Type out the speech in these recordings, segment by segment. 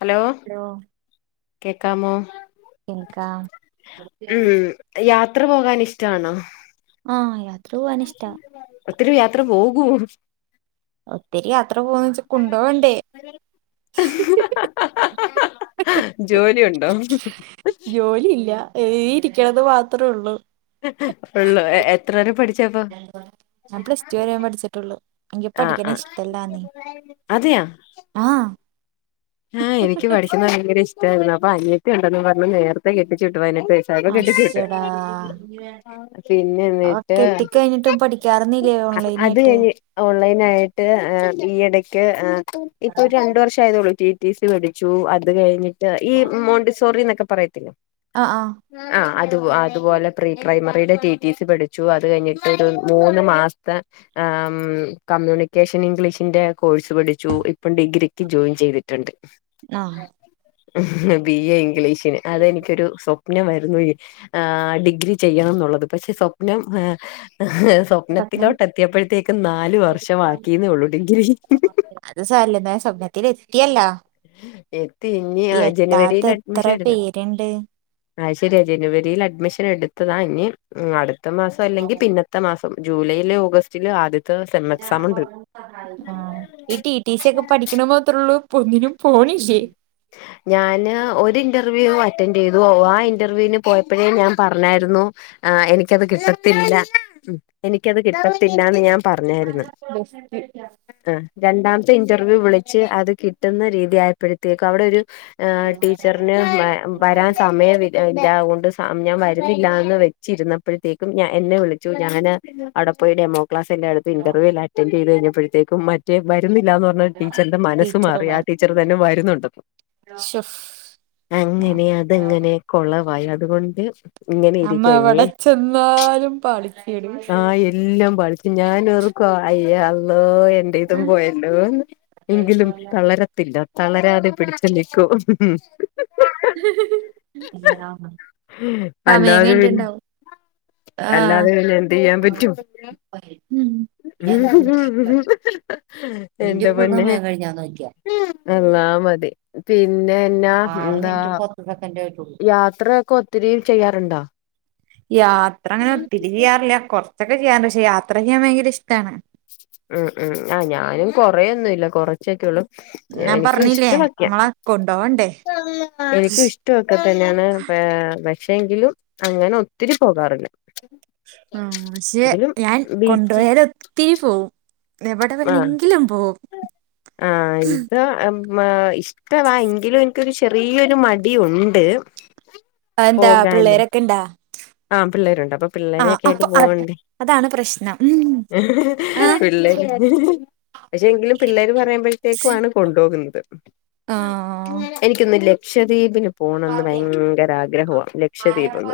Hello കേക്കാമോ ഇൻക എത്ര പോകാൻ ഇഷ്ടമാണോ ആഹ യാത്രൂ അനിഷ്ട ഒത്തിരി യാത്ര പോകുവോ ഒത്തിരി യാത്ര പോവ വച്ചാ കുണ്ടോണ്ടേ ജോലി ഉണ്ടോ ജോലിയില്ല എഴതി ഇരിക്കണത് മാത്രമേ ഉള്ളൂ ഉള്ളു എ എത്ര വരെ പഠിച്ചപ്പോ ഞാൻ പ്സ്റ്റോൻ പഠിച്ചിട്ടുള്ളു ഇങ്കപ്പ ആഹ് പഠിക്കണ ആഹ് ഇച്ചിട്ടല്ലാനീ അതെയാ ആഹ ആഹ് എനിക്ക് പഠിക്കുന്നത് ഭയങ്കര ഇഷ്ടമായിരുന്നു അപ്പൊ അനത്തെ ഉണ്ടന്ന് പറഞ്ഞഞ് നേരത്തെ കെട്ടിച്ച പതിനട്ട പൈസക്കെ കെട്ടിച്ചട്ട് അശ്ശടാ പിന്നെ ആഹ് എന്നിട്ട് കെട്ടിക്കഴിഞ്ഞിട്ടും പഠിക്കാറുന്നില്ലേ ഓൺലൈൻ അത് ആയിട്ട് ഞ ഓ ഓൺലൈന ആയിട്ട് ഈ ഇടക്ക് ഇപ്പൊ ആഹ് ഒരു രണ്ട വർഷം ആയതോള പിടിച്ചു അത് കഴിഞ്ഞിട്ട് ഈ മോണ്ടിസോറി എന്നൊക്കെ പറയത്തില്ല ആഹ് ആ അത് അതുപോലെ പ്രീ പ്ര്രൈ ടെ ടി സി പഠിച്ചു അത് കഴിഞ്ഞിട്ട് മൂന്ന് മാസ ക്യൂണേഷ ൻ ഇംഗ്ലീഷിന്റെ കോഴ്സ് പഠിച്ചു ഇപ്പം ഡിഗ്രിക്ക് ജോയിൻ ചെയ്തിട്ടുണ്ട് ആഹ് ബി എ ഇംഗ്ലീഷിന് അതെനിക്കൊരു സ്വപ്നം സ്വപ്നമായിരുന്നു ആ ഡിഗ്രി ചെയ്യണം എന്നുള്ളത് പക്ഷെ സ്വപ്നം സ്വപ്നം സ്വപ്നത്തിലോട്ട് എത്തിയപ്പോഴത്തേക്ക നാലു വർഷംമാക്കീന്ന ഉള്ളൂങ്കില് ല്ല സ്വപ്നത്തിൽറ്റയല്ലാ എത്തി ഇനി ജനുവരിൽ എത്ര അഡ്മിഷൻ എടുത പേരുണ്ട് ആഹ ശരിയയാ ജനുവരിയിൽ അഡ്മിഷൻ എടുത്തതാ ഇനി അടുത്ത മാസം അല്ലെങ്കിൽ പിന്നത്തെ മാസം ജൂലൈയില് ഓഗസ്റ്റില് ആദ്യ ആ ഈ ടി ടി സി ഒക്കെ പഠിക്കണ മാത്രേ ഉള്ളൂ പൊന്നിനും ഞാന് ഒരു ഇന്റർവ്യൂ അറ്റൻഡ് ചെയ്തുോ ആ ഇന്റർവ്യൂവിന് പോയപ്പോഴേ ഞാൻ പറഞ്ഞായിരുന്നു ആ എനിക്കത് കിട്ടത്തില്ല ഉ എനിക്കത് കിട്ടത്തില്ലന്ന് ഞാൻ പറഞ്ഞായിരുന്നു ബെസ്റ്റ് ആ രണ്ടാം ഇന്റർവ്യൂ വിളിച്ച് അത് കിട്ടുന്ന രീതിയപ്പോഴത്തിയേക്കും അവിടെ ഒരു ഹ ടീച്ചറിന് വരാൻ സമയം ഇല്ലതൊണ്ട് ഞാൻ വരുന്നില്ലന്ന് വെച്ചിരുന്നപ്പോഴത്തേക്കും ഞാൻ എന്നെ വിളിച്ചു ഞാന് അവിടെ പോയിടമ്മ ക്ലസ് എല്ല അത്ത് ഇറർ്യ എല്ല അറ്റൻഡ ചെയ്ത് കഴിഞ്ഞഴത്തേും മറ്റ വരുന്നില്ലന്ന് പറഞ്ഞാൽ ടീച്ചറിന്റെ മനസ്സ് ടീച്ചർ മാറി ആ വന്ന് ടീച്ചർ തന്നെ വരുന്നുണ്ടെന്ന് ശോ അങ്ങനെ അതങ്ങനെ കുളവായി അതുകൊണ്ട് ഇങ്ങനെ നമ്മ ഇരിക്കഞ്ഞ എവിടെ ചെന്നാലും പാളിക്കേട് ആഹ് എല്ലാം പഠിച്ച ഞാന റക്ക അയ്യല്ലോ എൻന്റെ ഇതും പോയല്ലോന്ന് എങ്കിലും തള്ളര ഇല്ല തളരാതെ പിടിച്ച നിക്കൂ സമയം കഴിട്ടുണ്ടാവും അല്ലാതെന്നെ എന്ത് ചെയ്യാൻ പറ്റും നിന്റെ എന്താ ഇപ്പളും പറന്നെ സമയം കഴിഞ്ഞാ നോക്കിയേ എല്ലാ മതി പിന്നെന്നാ ആറ് എന്താ മിനിറ്റും പത്ത് സെക്കൻഡേ ആയിട്ടുള്ളൂ യാത്രയക്കെ ഒത്തിരി ചെയ്യാറുണ്ടോ യാത്ര അങ്ങനെ ഒത്തിരി ചെയ്യാറില്ല കുറച്ചൊക്കെ ചെയ്യാറുണ്ട് പക്ഷെ യാത്ര ചെയ്യാൻ ഭയങ്കര ഇഷ്ടമാണ് ഉം ഉം ആഹ് ഞാനും കൊറേൊന്നുമല്ല കൊറച്ചൊക്കെള്ളൂ ഞാൻ എനിക്ക പറഞ്ഞില്ലേ ഇഷ്ടമാക്ക നമ്മളെ കൊണ്ടോവണ്ടേ എനിക്കും ഇഷ്ടമാക്കാ തന്നെയാണ് പക്ഷേങ്കിലും അങ്ങനെ ഒത്തിരി പോകാറില്ല ആ പക്ഷെ എങ്കിലും ഞാൻ ബീച്ച് കൊണ്ടോയാൽ ഒത്തി പോവും. എവിടെ ആഹ് വേണെങ്കിലും പോകും. മ ഇഷ്ടവാ എങ്കിലും എനിക്കൊരു ചെറിയൊരു മടി ഉണ്ട്. എന്താ, പിള്ളേരൊക്കെ ഇണ്ടാ? ആഹ് പിള്ളേരുണ്ട്, അപ്പൊ ആഹ് പിള്ളേരൊക്കെ ആയിട്ട് അപ്പൊ അത് പോവണ്ടേ അതാണ് പ്രശ്നം ഉം ആഹ് പി [unintelligible] പക്ഷെ എങ്കിലും പിള്ളേര് പറയുമ്പോഴത്തേക്കും ആണ് കൊണ്ടുപോകുന്നത്. ആഹ് എനിക്കൊന്നുംല്ല ലക്ഷദ്വീപിന് പോണന്ന് ഭയങ്കര ആഗ്രഹമാണ് ലക്ഷദ്വീപിൻ.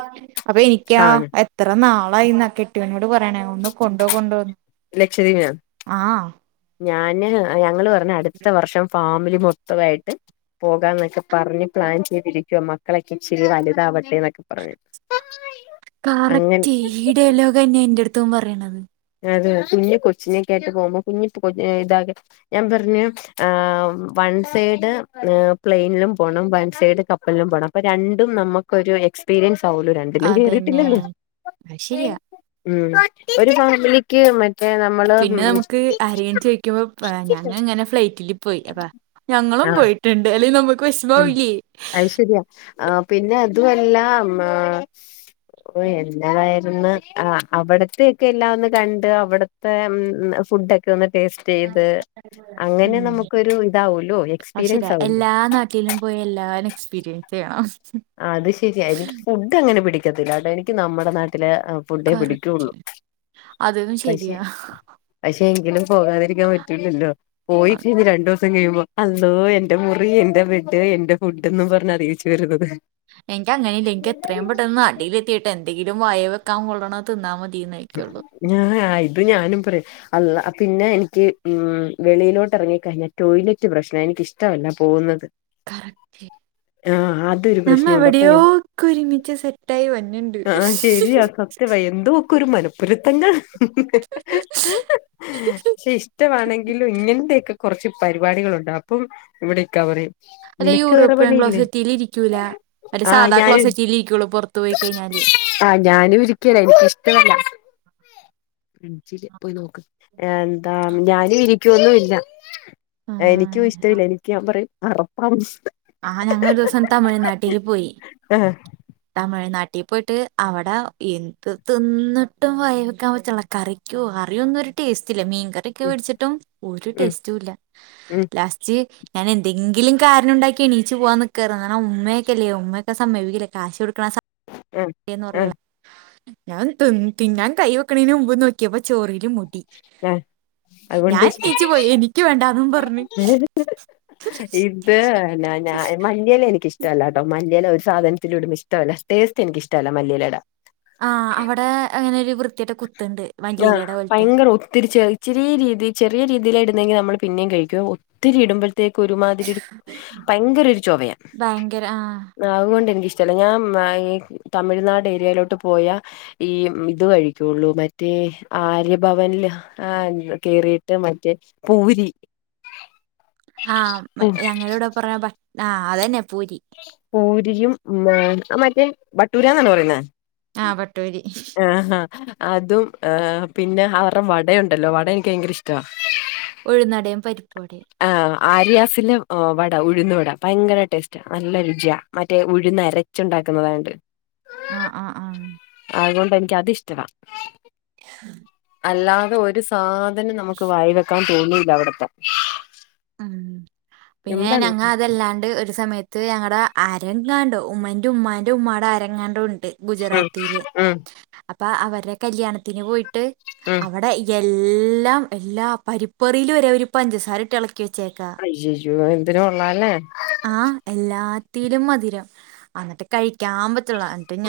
ക്യാ എത്ര നാളായിന്നാ കെട്ടിവനോട് പറയണേ ഒന്ന് കൊണ്ടോ കൊണ്ടോന്നു. ലക്ഷദീപിനോ. ഞാൻ ഞങ്ങൾ പറഞ്ഞു അടുത്ത വർഷം ഫാമിലി മൊത്തമായിട്ട് പോകാന്നൊക്കെ പറഞ് പ്ലാൻ ചെയ്തിരിക്കുവ മക്കളൊക്കെ ഇച്ചരി വലുതാവട്ടെ എന്നൊക്കെ പറഞ്ഞു. കറക്റ്റ് ഈ ഡയലോഗ് തന്നെയ എന്റെ അടുത്തും പറയണത്. അ കുഞ്ഞി കൊച്ചിനെക്കട്ട് പോകുമ്പോ കുഞ്ഞി [unintelligible] ആ ഞാൻ പറഞ് വൻസിടെ പ്ലാനിലും പോണം വൻസിടെ കപ്പലും പോണം അപ്പൊ രണ്ടും നമുക്കൊരു എക്സ്പീരിയൻസ് [unintelligible] രണ്ടിലും അതന്നെ കേറീട്ടില്ലലോ അത് ശരിയാ. മം ഒരു ഫാമിലിക്ക് മറ്റേ പിന്നെ നമ്മള് നമുക്ക് ആരേലും ചോദിക്കുമ്പോ ഞാൻ ഇങ്ങനെ ഫ്ലൈറ്റില് പോയി അതാ. ഞങ്ങളും ആഹ് പോയിട്ടുണ്ട് അല്ലെങ്കിൽ നമു ഉം അശ്ശേരിയ ആ പിന്നെ അതുമല്ലാം ആ എന്ത അവിടത്തെ ഒക്കെ എല്ലാം ഒന്ന് കണ്ട് അവിടത്തെ ഫുഡ് ഒക്കെ ഒന്ന് ടേസ്റ്റ് ചെയ്ത് അങ്ങനെ ഉം നമുക്കൊരു ഇതാവല്ലോ എക്സ്പീരിയൻസ് ആവല്ലോ. ട്ടിലും പോയി എല്ലാവരും എക്സ്പീരിയൻസ് ചെയ്യണം. ഏഹ് ആ അത് ശരിയ എനിക്ക് ഫുഡ് അങ്ങനെ പിടിക്കത്തില്ല കേട്ടോ എനിക്ക് നമ്മുടെ നാട്ടി പിന്നെ ഫുഡേ കറക്റ്റ് പിടിക്കുള്ളൂ അതും പക്ഷെ ശരിയാ പക്ഷേ യെങ്കിലും പോകാതിരിക്കാൻ പറ്റൂല്ലല്ലോ ആ, പോയില്ലെങ്കിൽ രണ്ടൂസ [unintelligible] കഴിയുമ്പോ അല്ലോ എന്റെ മുറീ എന്റെ ബെഡ് എന്റെ ഫുഡും പറഞ്ഞഞ് അറിയിച്ചു വരുന്നത്. എനക്ക് അങ്ങനെല്ല എനിക്ക് എത്രയും പെട്ടന്ന് നാട്ടിൽ എത്തീട്ട് എന്തെങ്കിലും വായീൽ വെക്കാൻ കൊള്നെ തിന്നാ മതി എന്നൊക്കെയുള്ളൂ ഞാ ആയി ഞാനും പറ അല്ലാഹ് പിന്നെ എനിക്ക് ഹ്മ്മ് വെളിയിലോട്ട് ഇറങ്ങികഴിഞ്ഞാൽ ടോയ്ലറ്റ് പ്രശ്ന ഇഷ്ടമില്ല പോകുന്നത്. [unintelligible] ആഹ് അതൊരു നമ്മ പ്രശ്നമുണ്ട് അപ്പൊ ഞാൻ എവിടെയോക്കെയോ ഒരുമിച്ച് സെറ്റായി വന്നു ആഹ് ശെരിയാ സത്യവ എന്തോകോ ഒരു മനഃപ്പുരുത്തങ്ങ ഹ്ഹഹ്ഹ ഹ് പക്ഷെ ഇഷ്ടമാണെങ്കിലും ഇങ്ങനൊതൊക്കെ കുറച്ച് പരിപാടികളുണ്ട് അപ്പം ഇവിടെക്കാ പറഞ്ഞു. അതെ യൂറോപ്യൻ ക്ലോസെറ്റിൽ ഇരിക്കൂല്ല, ഒരു ആഹ് സാധാ ഞാനും ക്ലോസെറ്റിൽ ഇരിക്കുള്ളൂ പുറത്ത് പോയി കയിഞാൽ ഞാനും ഇരിക്കല എനിക്കിഷ്ടമല്ല. ഫ്രിഡ്ജിൽ പോയി നോക്ക് ആ എന്താ ഞാനും ഇരിക്കുവൊന്നും ഇല്ല. ആ എനിക്കും ഇഷ്ടല്ല എനിക്ക് ഞാൻ പറയും അറപ്പാന്ന്. ആഹ ഞങ്ങൊരു ദിവസം തമിഴ്നാട്ടിൽ പോയി ആഹ് തമിഴ്നാട്ടിൽ- കട്ടി പോയിട്ട് അവിടെ എന്ത് തിന്നിട്ടും വയവെക്കാൻ പറ്റനില കറിക്കോ കറിയോ ഒന്നും ഒരു ടേസ്റ്റ് ഇല്ല മീൻകറിയൊക്കെ ഉം മേടിച്ചിട്ടും ഒരു ഉം ടേസ്റ്റും ഇല്ല. ഉം ലാസ്റ്റ് ഞാൻ എന്തെങ്കിലും കാരണം ഉണ്ടാക്കി എണീച്ച് പോവാൻ നിക്കായിരുന്നു കാരണം ഉമ്മയൊക്കല്ലേ ഉമ്മയക്കെ സമയ്ക്കൂല കാശ് [unintelligible] ആഹ് ന്ന് പറയോ? ആഹ് ഞാൻ തിന്നാൻ കൈ വെക്കണതിന് മുമ്പ് നോക്കിയപ്പോ ചോറിൽ മുടി. ആഹ് അതുകൊണ്ട് ഞാൻ ഇഷ്ട നീച്ച് പോയി എനിക്ക് വേണ്ടന്നും പറഞ്ഞു. പിന്നേ ഞാൻ മല്ലില എനിക്ക് ഇഷ്ടമില്ലാട്ടോ മല്ലയി [unintelligible] [unintelligible] സാധനത്തിലൂടും ഇഷ്ടമില്ല ടേസ്റ്റ് എന്നിക് ഇഷ്ടല്ല മല്ലിയിലട. ആ അവിടെ അങ്ങനെരു വൃ- ആഹ ഭയങ്കര ഒത്തിരിച്ച ചെരിയ രീതി [unintelligible] ചേ രീതിയില ഇുന്നെങ്കിൽ നമ്മൾ പിന്നെയ കഴിക്കുക ഒത്തിരി ഇടു..... ക്ക് ഒരുമാതിരി ഭയങ്കര ഒരു ചൊവയാ ഭയങ്കര ആഹ് അതുകൊണ്ട് എനിക്ക്....... ചില ഞാൻ തമിഴ്നാട് ഏരിയയിലോട്ട് പോയ ഈ ഇത്...... പറ്റുള്ളൂ മറ്റേ ആര്യഭവനിൽ ആ കേറിയിട്ട് മറ്റേ പൂരി..... ആഹ ഉം ഞങ്ങളടെ പറഞ്ഞ ആ് അതന്നെ പൂരി...... പൂരിയും ആ മറ്റേ ബട്ടൂരാന്നാണ് പറയുന്നേ...... ആ പട്ടൂ...... ആഹഹ അതും ആ പിന്നെ അവറ വടയുണ്ടല്ലോ വട എനിക്ക് ഭയങ്കര ഇഷ്ട...... ഒഴുനടം പരിപ്പ് വടേം..... ആര്യാസിന്റെ വട ഉഴുന്ന വട ഭയങ്കര ടേസ്റ്റ് നല്ല രുചിയ മറ്റേ ഉഴുന്ന് അരച്ചു...... ന്നതണ്ട്....... ആആആ...... അതുകൊണ്ട് എനിക്ക് അത് ഇഷ്ട...... ഹ..... അല്ലാതെ ഒരു സാധനം നമുക്ക് വായി വെക്കാൻ തോന്നൂല്ല അവിടത്തെ....... ഉം പിന്നെ എന്താണ് ഞങ്ങ അതല്ലാണ്ട് ഒരു സമയ...... ഇ ഞങ്ങളടെ അരങ്ങാണ്ടോ ഉമ്മന്റെ ഉമ്മാൻ്റെ ഉമ്മായുടെടെ അരങ്ങാണ്ട ഉ..... ഉം ഗുജറാത്തിയില് ഉം അപ്പൊ അവരുടെ കല്യാണത്തിന് പോയിട്ട് ഉം അവിടെ....... [unintelligible] എല്ലാം എല്ലാ പരിപ്പറിൽ വരെ അവര് പഞ്ചസാരട്ട് ഇള....... അജു എന്തിനും കൊള്ളല്ലേ..... ആഹ എല്ലാത്തിലും മധുരം എന്നിട്ട് കഴിക്കാ്.......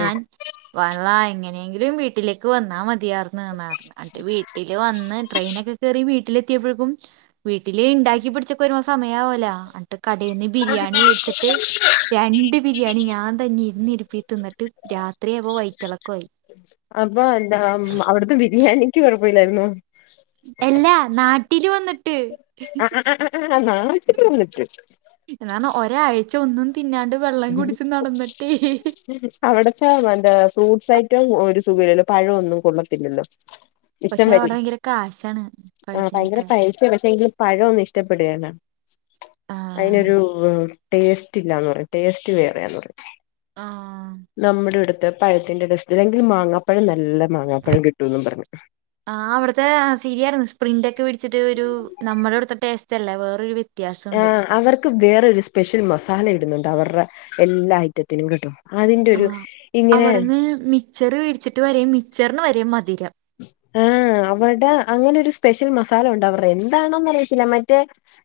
ഉം വാള എങ്ങനെയെങ്കിലും വീട്ടിലേക്ക് വന്നാ മതിയാർന്ന്..... എന്നിട്ട് വീട്ടില് വന്ന് ട്രെയിനൊക്കെ കേറി...... വീട്ടിലെത്തിയപ്പോഴക്കും വീട്ടില് ഉണ്ടാക്കി പിടിച്ചക്കെ ഒരു സമയവല്ല്...... അന്ന് ബിരിയാണി മേടിച്ചിട്ട് രണ്ട് ബിരിയാണി ഞാൻ തന്നെ ഇരുന്നരുപ്പി തിന്നിട്ട് [unintelligible] അത്രയ അവ വഴറ്റളക്കമായി...... അപ്പ എന്താ അവിടുത്തെ ബിരിയാണിക്ക് കുഴപ്പലായിരുന്നു....... അല്ലാ നാട്ടില് വന്നി..... ആ ആ ആ നാട്ടിൽവന്നിട്ട്.... എന്നന്താണ് ഒരാഴ്ച ഒ..... ഉം...... അവിടത്തെ എന്ത ഫ്രൂട്ട്സ് ഐറ്റം ഒരു സുഖമല്ലോ പഴമൊന്നും കൊള്ളത്തില്ലല്ലോ....... ഇഷ്ടം പക്ഷെ വരെ അവിടെ ഭയങ്കര കാശാണ് ആ ഭയങ്കര പഴത്തിനൊക്കെ പഴസ പക്ഷെ എങ്കിലും പഴു.....,. ഇഷ്ടപ്പെടുകയാണ് ആഹ് അതിനൊരു ടേസ്റ്റ് ഇല്ലാന്ന്....... ടെസ്റ്റ് വേറെന്ന് പറ ആഹ് നമ്മുടെ...... പഴത്തിന്റെടസ്റ്റെങ്കിൽ മാങ്ങാപ്പഴം നല്ല മാങ്ങാപ്പഴം കിട്ടു [unintelligible] ആ അവിടുത്തെ [unintelligible] സ്പ്രിന്റ് ഒക്കെ പിടിച്ചിട്ട് ഒരു നമ്മുടെ അവിടുത്ത....... ല്ല വേറൊരു..... [unintelligible] ആ അവർക്ക് വേറരു സ്പെഷ്യൽ മസാല ഇടുന്നുണ്ടഅവരുടെ എല്ലാ ഐറ്റത്തിനും കി...... ആ അവിടുന്ന് മിച്ചർ വീടിച്ചിട്ട് വര മക്ച്ചറിു വര മധുരം.... ആഹ...... അവടെ അങ്ങനെ ഒരു സ്പെഷ്യൽ മസാല ഉണ്ട് അവരുടെ എന്താണോ അറിയി മറ്റേ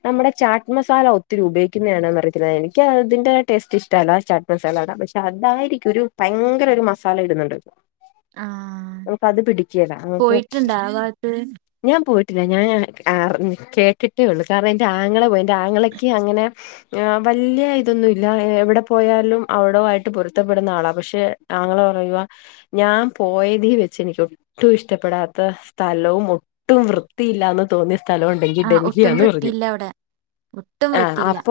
നമ്മടെ....... മസാല ഒത്തിരി ഉപയോഗിക്കുന്നതാണെന്ന് മറയ്ക്കുന്നത് എനിക്ക് അതിൻന്റെറെ ടേസ്റ്റ് ഇഷ്ടമല്ല ചാട്ട് മസാലാണ് പക്ഷെ അതായിരിക്കും......... ഭയര മസ ഇടുന്നുണ്ട്...... ആഹ് പോയിട്ടുണ്ട് ആ ഭാഗത്ത് [unintelligible] പോയിട്ടില്ല ഞാൻ കേക്കിട്ടേ ഉള്ളൂ കാരണം എന്റെ ആങ്ങളെ പോ എന്റെ ആങ്ങളക്ക് അങ്ങനെ..... വല്യ ഇതൊന്നുല്ല എവ്ടെ പോയാലും അവിടോ ആയിട്ട് പൊരുത്തപ്പെടുന്ന ആളാ പക്ഷെ ആങ്ങള ഞാൻ പോയതീവെച്ച് എനിക്കു ഒട്ടും ഇഷ്ടപ്പെടാത്ത സ്ഥലവും ഒട്ടും വൃത്തിയില്ലാന്ന് തോന്നിയ സ്ഥലം ഉണ്ടെങ്കി ആ ഒട്ടും ഡൽഹിയാണ് പറഞ്ഞു. വൃത്തിയില്ല അവിടെ ഒട്ടും ആഹ് വൃത്തിയില്ല അപ്പ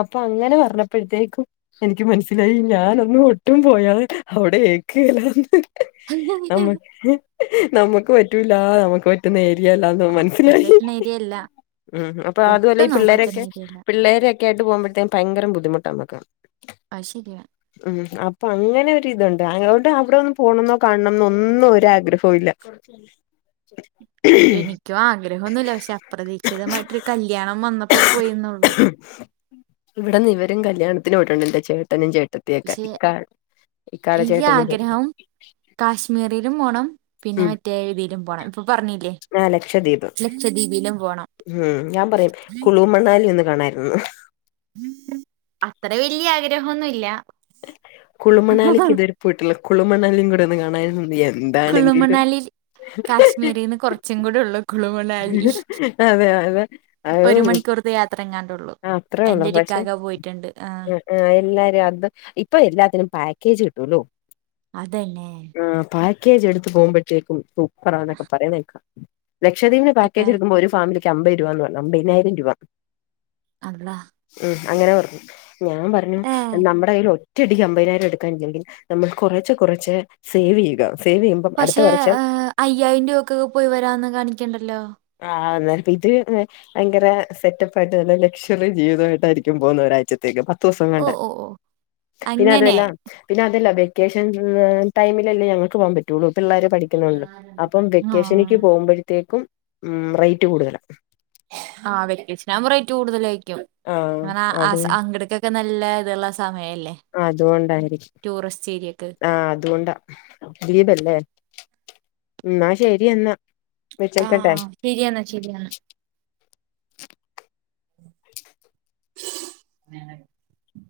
അപ്പൊ അങ്ങനെ പറഞ്ഞപ്പഴത്തേക്കു എനിക്ക് മനസ്സിലായി ഞാനൊന്നും ഒട്ടും പോയാ [unintelligible] അവിടെ ഏക്ക് എലാന്ന്. [inaudible] നമുക്ക് പറ്റൂലാ നമുക്ക് പറ്റുന്ന ഏരിയല്ലാന്ന് ഓൻ ആഹ് അവിടെ മനസ്സിലായി. പറ്റുന്ന ഏരിയല്ല ഉം അപ്പൊ ആതുഅല്ലാ ഒട്ടും ഈ നമുക്ക് പറ്റുന്ന പിള്ളേരൊക്കെ ഏരിയല്ല പിള്ളേരൊക്കെ ആയിട്ട് പോകുമ്പോഴത്തേക് ഭയങ്കര ബുദ്ധിമുട്ടാമ്മക്ക്. ആശരിയയാ. അപ്പൊ അങ്ങനൊരിതുണ്ട് ആങ്ങനോണ്ട് അവിടെ ഒന്നും പോണംന്നോ കാണണംന്നോ ഒന്നും ഒരാഗ്രഹോല്ല. എനിക്കു ആഗ്രഹോന്നുല്ല പക്ഷേ അപ്രതീ ക്ഷിതമായിട്ട് കല്ല്യാണം വന്നപ്പോ പോയീന്നൊള്ളു കല്ല്യാത്തിന് പോയിട്ടുണ്ട്ന്റെ ചേട്ടനും ചേ പക്ഷേ എനിക്ക് ചേട്ടനും ചേട്ടത്തി ആഗ്രഹം കാശ്മീരിലും പോണം. പിന്നെ മറ്റേ ഇതിലും പോണം. പറഞ്ഞില്ലേ ആഹ് ലക്ഷദ്വീപ് ലക്ഷദ്വീപിലും പോണം ഉം ഞാൻ പറയും കുളൂ മണ്ണാലി ഒന്ന് കാണായിരുന്നു അത്തറ വല്ല്യ ആഗ്രഹൊന്നുല്ലാ കുളു മണാലിക്ക് ഇതുവരെ പോയിട്ടില്ല കുളു മണാലിം കൂടെ ഒന്ന് കാണായിരുന്നുന്ന് വി കുളുമണാലിൽ കാശ്മീരിൽന്ന് കുറച്ചു കൂടെ ഉള്ളു കുളുമ ണാലി അതെ അതെ ഒരു അത് മണിക്കൂർതെ യാത്ര ങ്ങാൻ ആഹ് അത്രേഉള്ളു പക്ഷേ ആ എ എല്ലാരു [unintelligible] അത്‌ ഇപ്പൊ എല്ലാത്തിനും പാക്കേജ് കിട്ടൂല്ലോ. അതന്നെ. ക്കേജ് എടുത്ത് പോകുപഴത്തേക്കും സൂപ്പറാണെനൊക്കെ പറിണേക്കാ. ലക്ഷദ്വീപിന് ഇപ്പ പാക്കേജ് ഇടുക്കുമ്പോ ഒരു ഫാമിലിക്ക് അമ്പത് രൂപാന്ന് പറഞ്ഞു അമ്പതിനായിരം രൂപ. അള്ളാഹ്. ഉം അങ്ങനെ പർഞ്ഞു ഞാൻ പറഞ്ഞു നമ്മുടെ കയ്യിൽ ഒ ഒറ്റടിക്ക് അമ്പതിനായിരം എടുക്കാൻ ഇല്ലങ്കിൽ നമ്മൾ കുറേചേ കുറേചേ സേവ് ചെയ്യുകാ പക്ഷേ അയ്യായിരം രൂപക്കെക്കെ പോയി വരാന്ന് കാണിക്ക്ണ്ടല്ലോ? ആഹ് ഇത് ഭയങ്കര സെറ്റപ്പ് ആയിട്ട് നല്ല ലക്ഷ്വറി ജീവിതമായിട്ടായിരിക്കും പോകുന്ന ഒരാഴ്ചത്തേക്ക്. ഓ തോസംകൊണ്ട് ഓ ഓ പിന്നെ അങ്ങനെ അതുവല്ല പിന്നെ അതെല്ലാ വെ വെക്കേഷൻ ടൈമിലല്ലേ ഞങ്ങക്ക് പോകാൻ പറ്റുള്ളൂ. പിള്ളാര് പഠിക്കുനോണ്ട് അപ്പം ആ വെക്കേഷനിക്ക് പോകുമ്പോഴത്തേക്കും റേറ്റ് കൂടുതലാ. ആഹ് വെക്കേഷൻ ആകുബോ റൈറ്റ് കൂടുതലേയിരിക്കും ആഹ് ആ അത് ആസാ അങ്ങ്ട്ക്കൊക്കെ നൽ ല്ല ഇതുള്ള സമയം. അതുകൊണ്ടായിരിക്കും ഏരിയക്ക് ആഹ് അതുകൊണ്ടാ ദീപല്ലേ. ഉം ശരി എന്നാ. വെച്ചേക്കട്ടെ ആഹ് ശരിയാണ് ശരിയാണ് [unintelligible]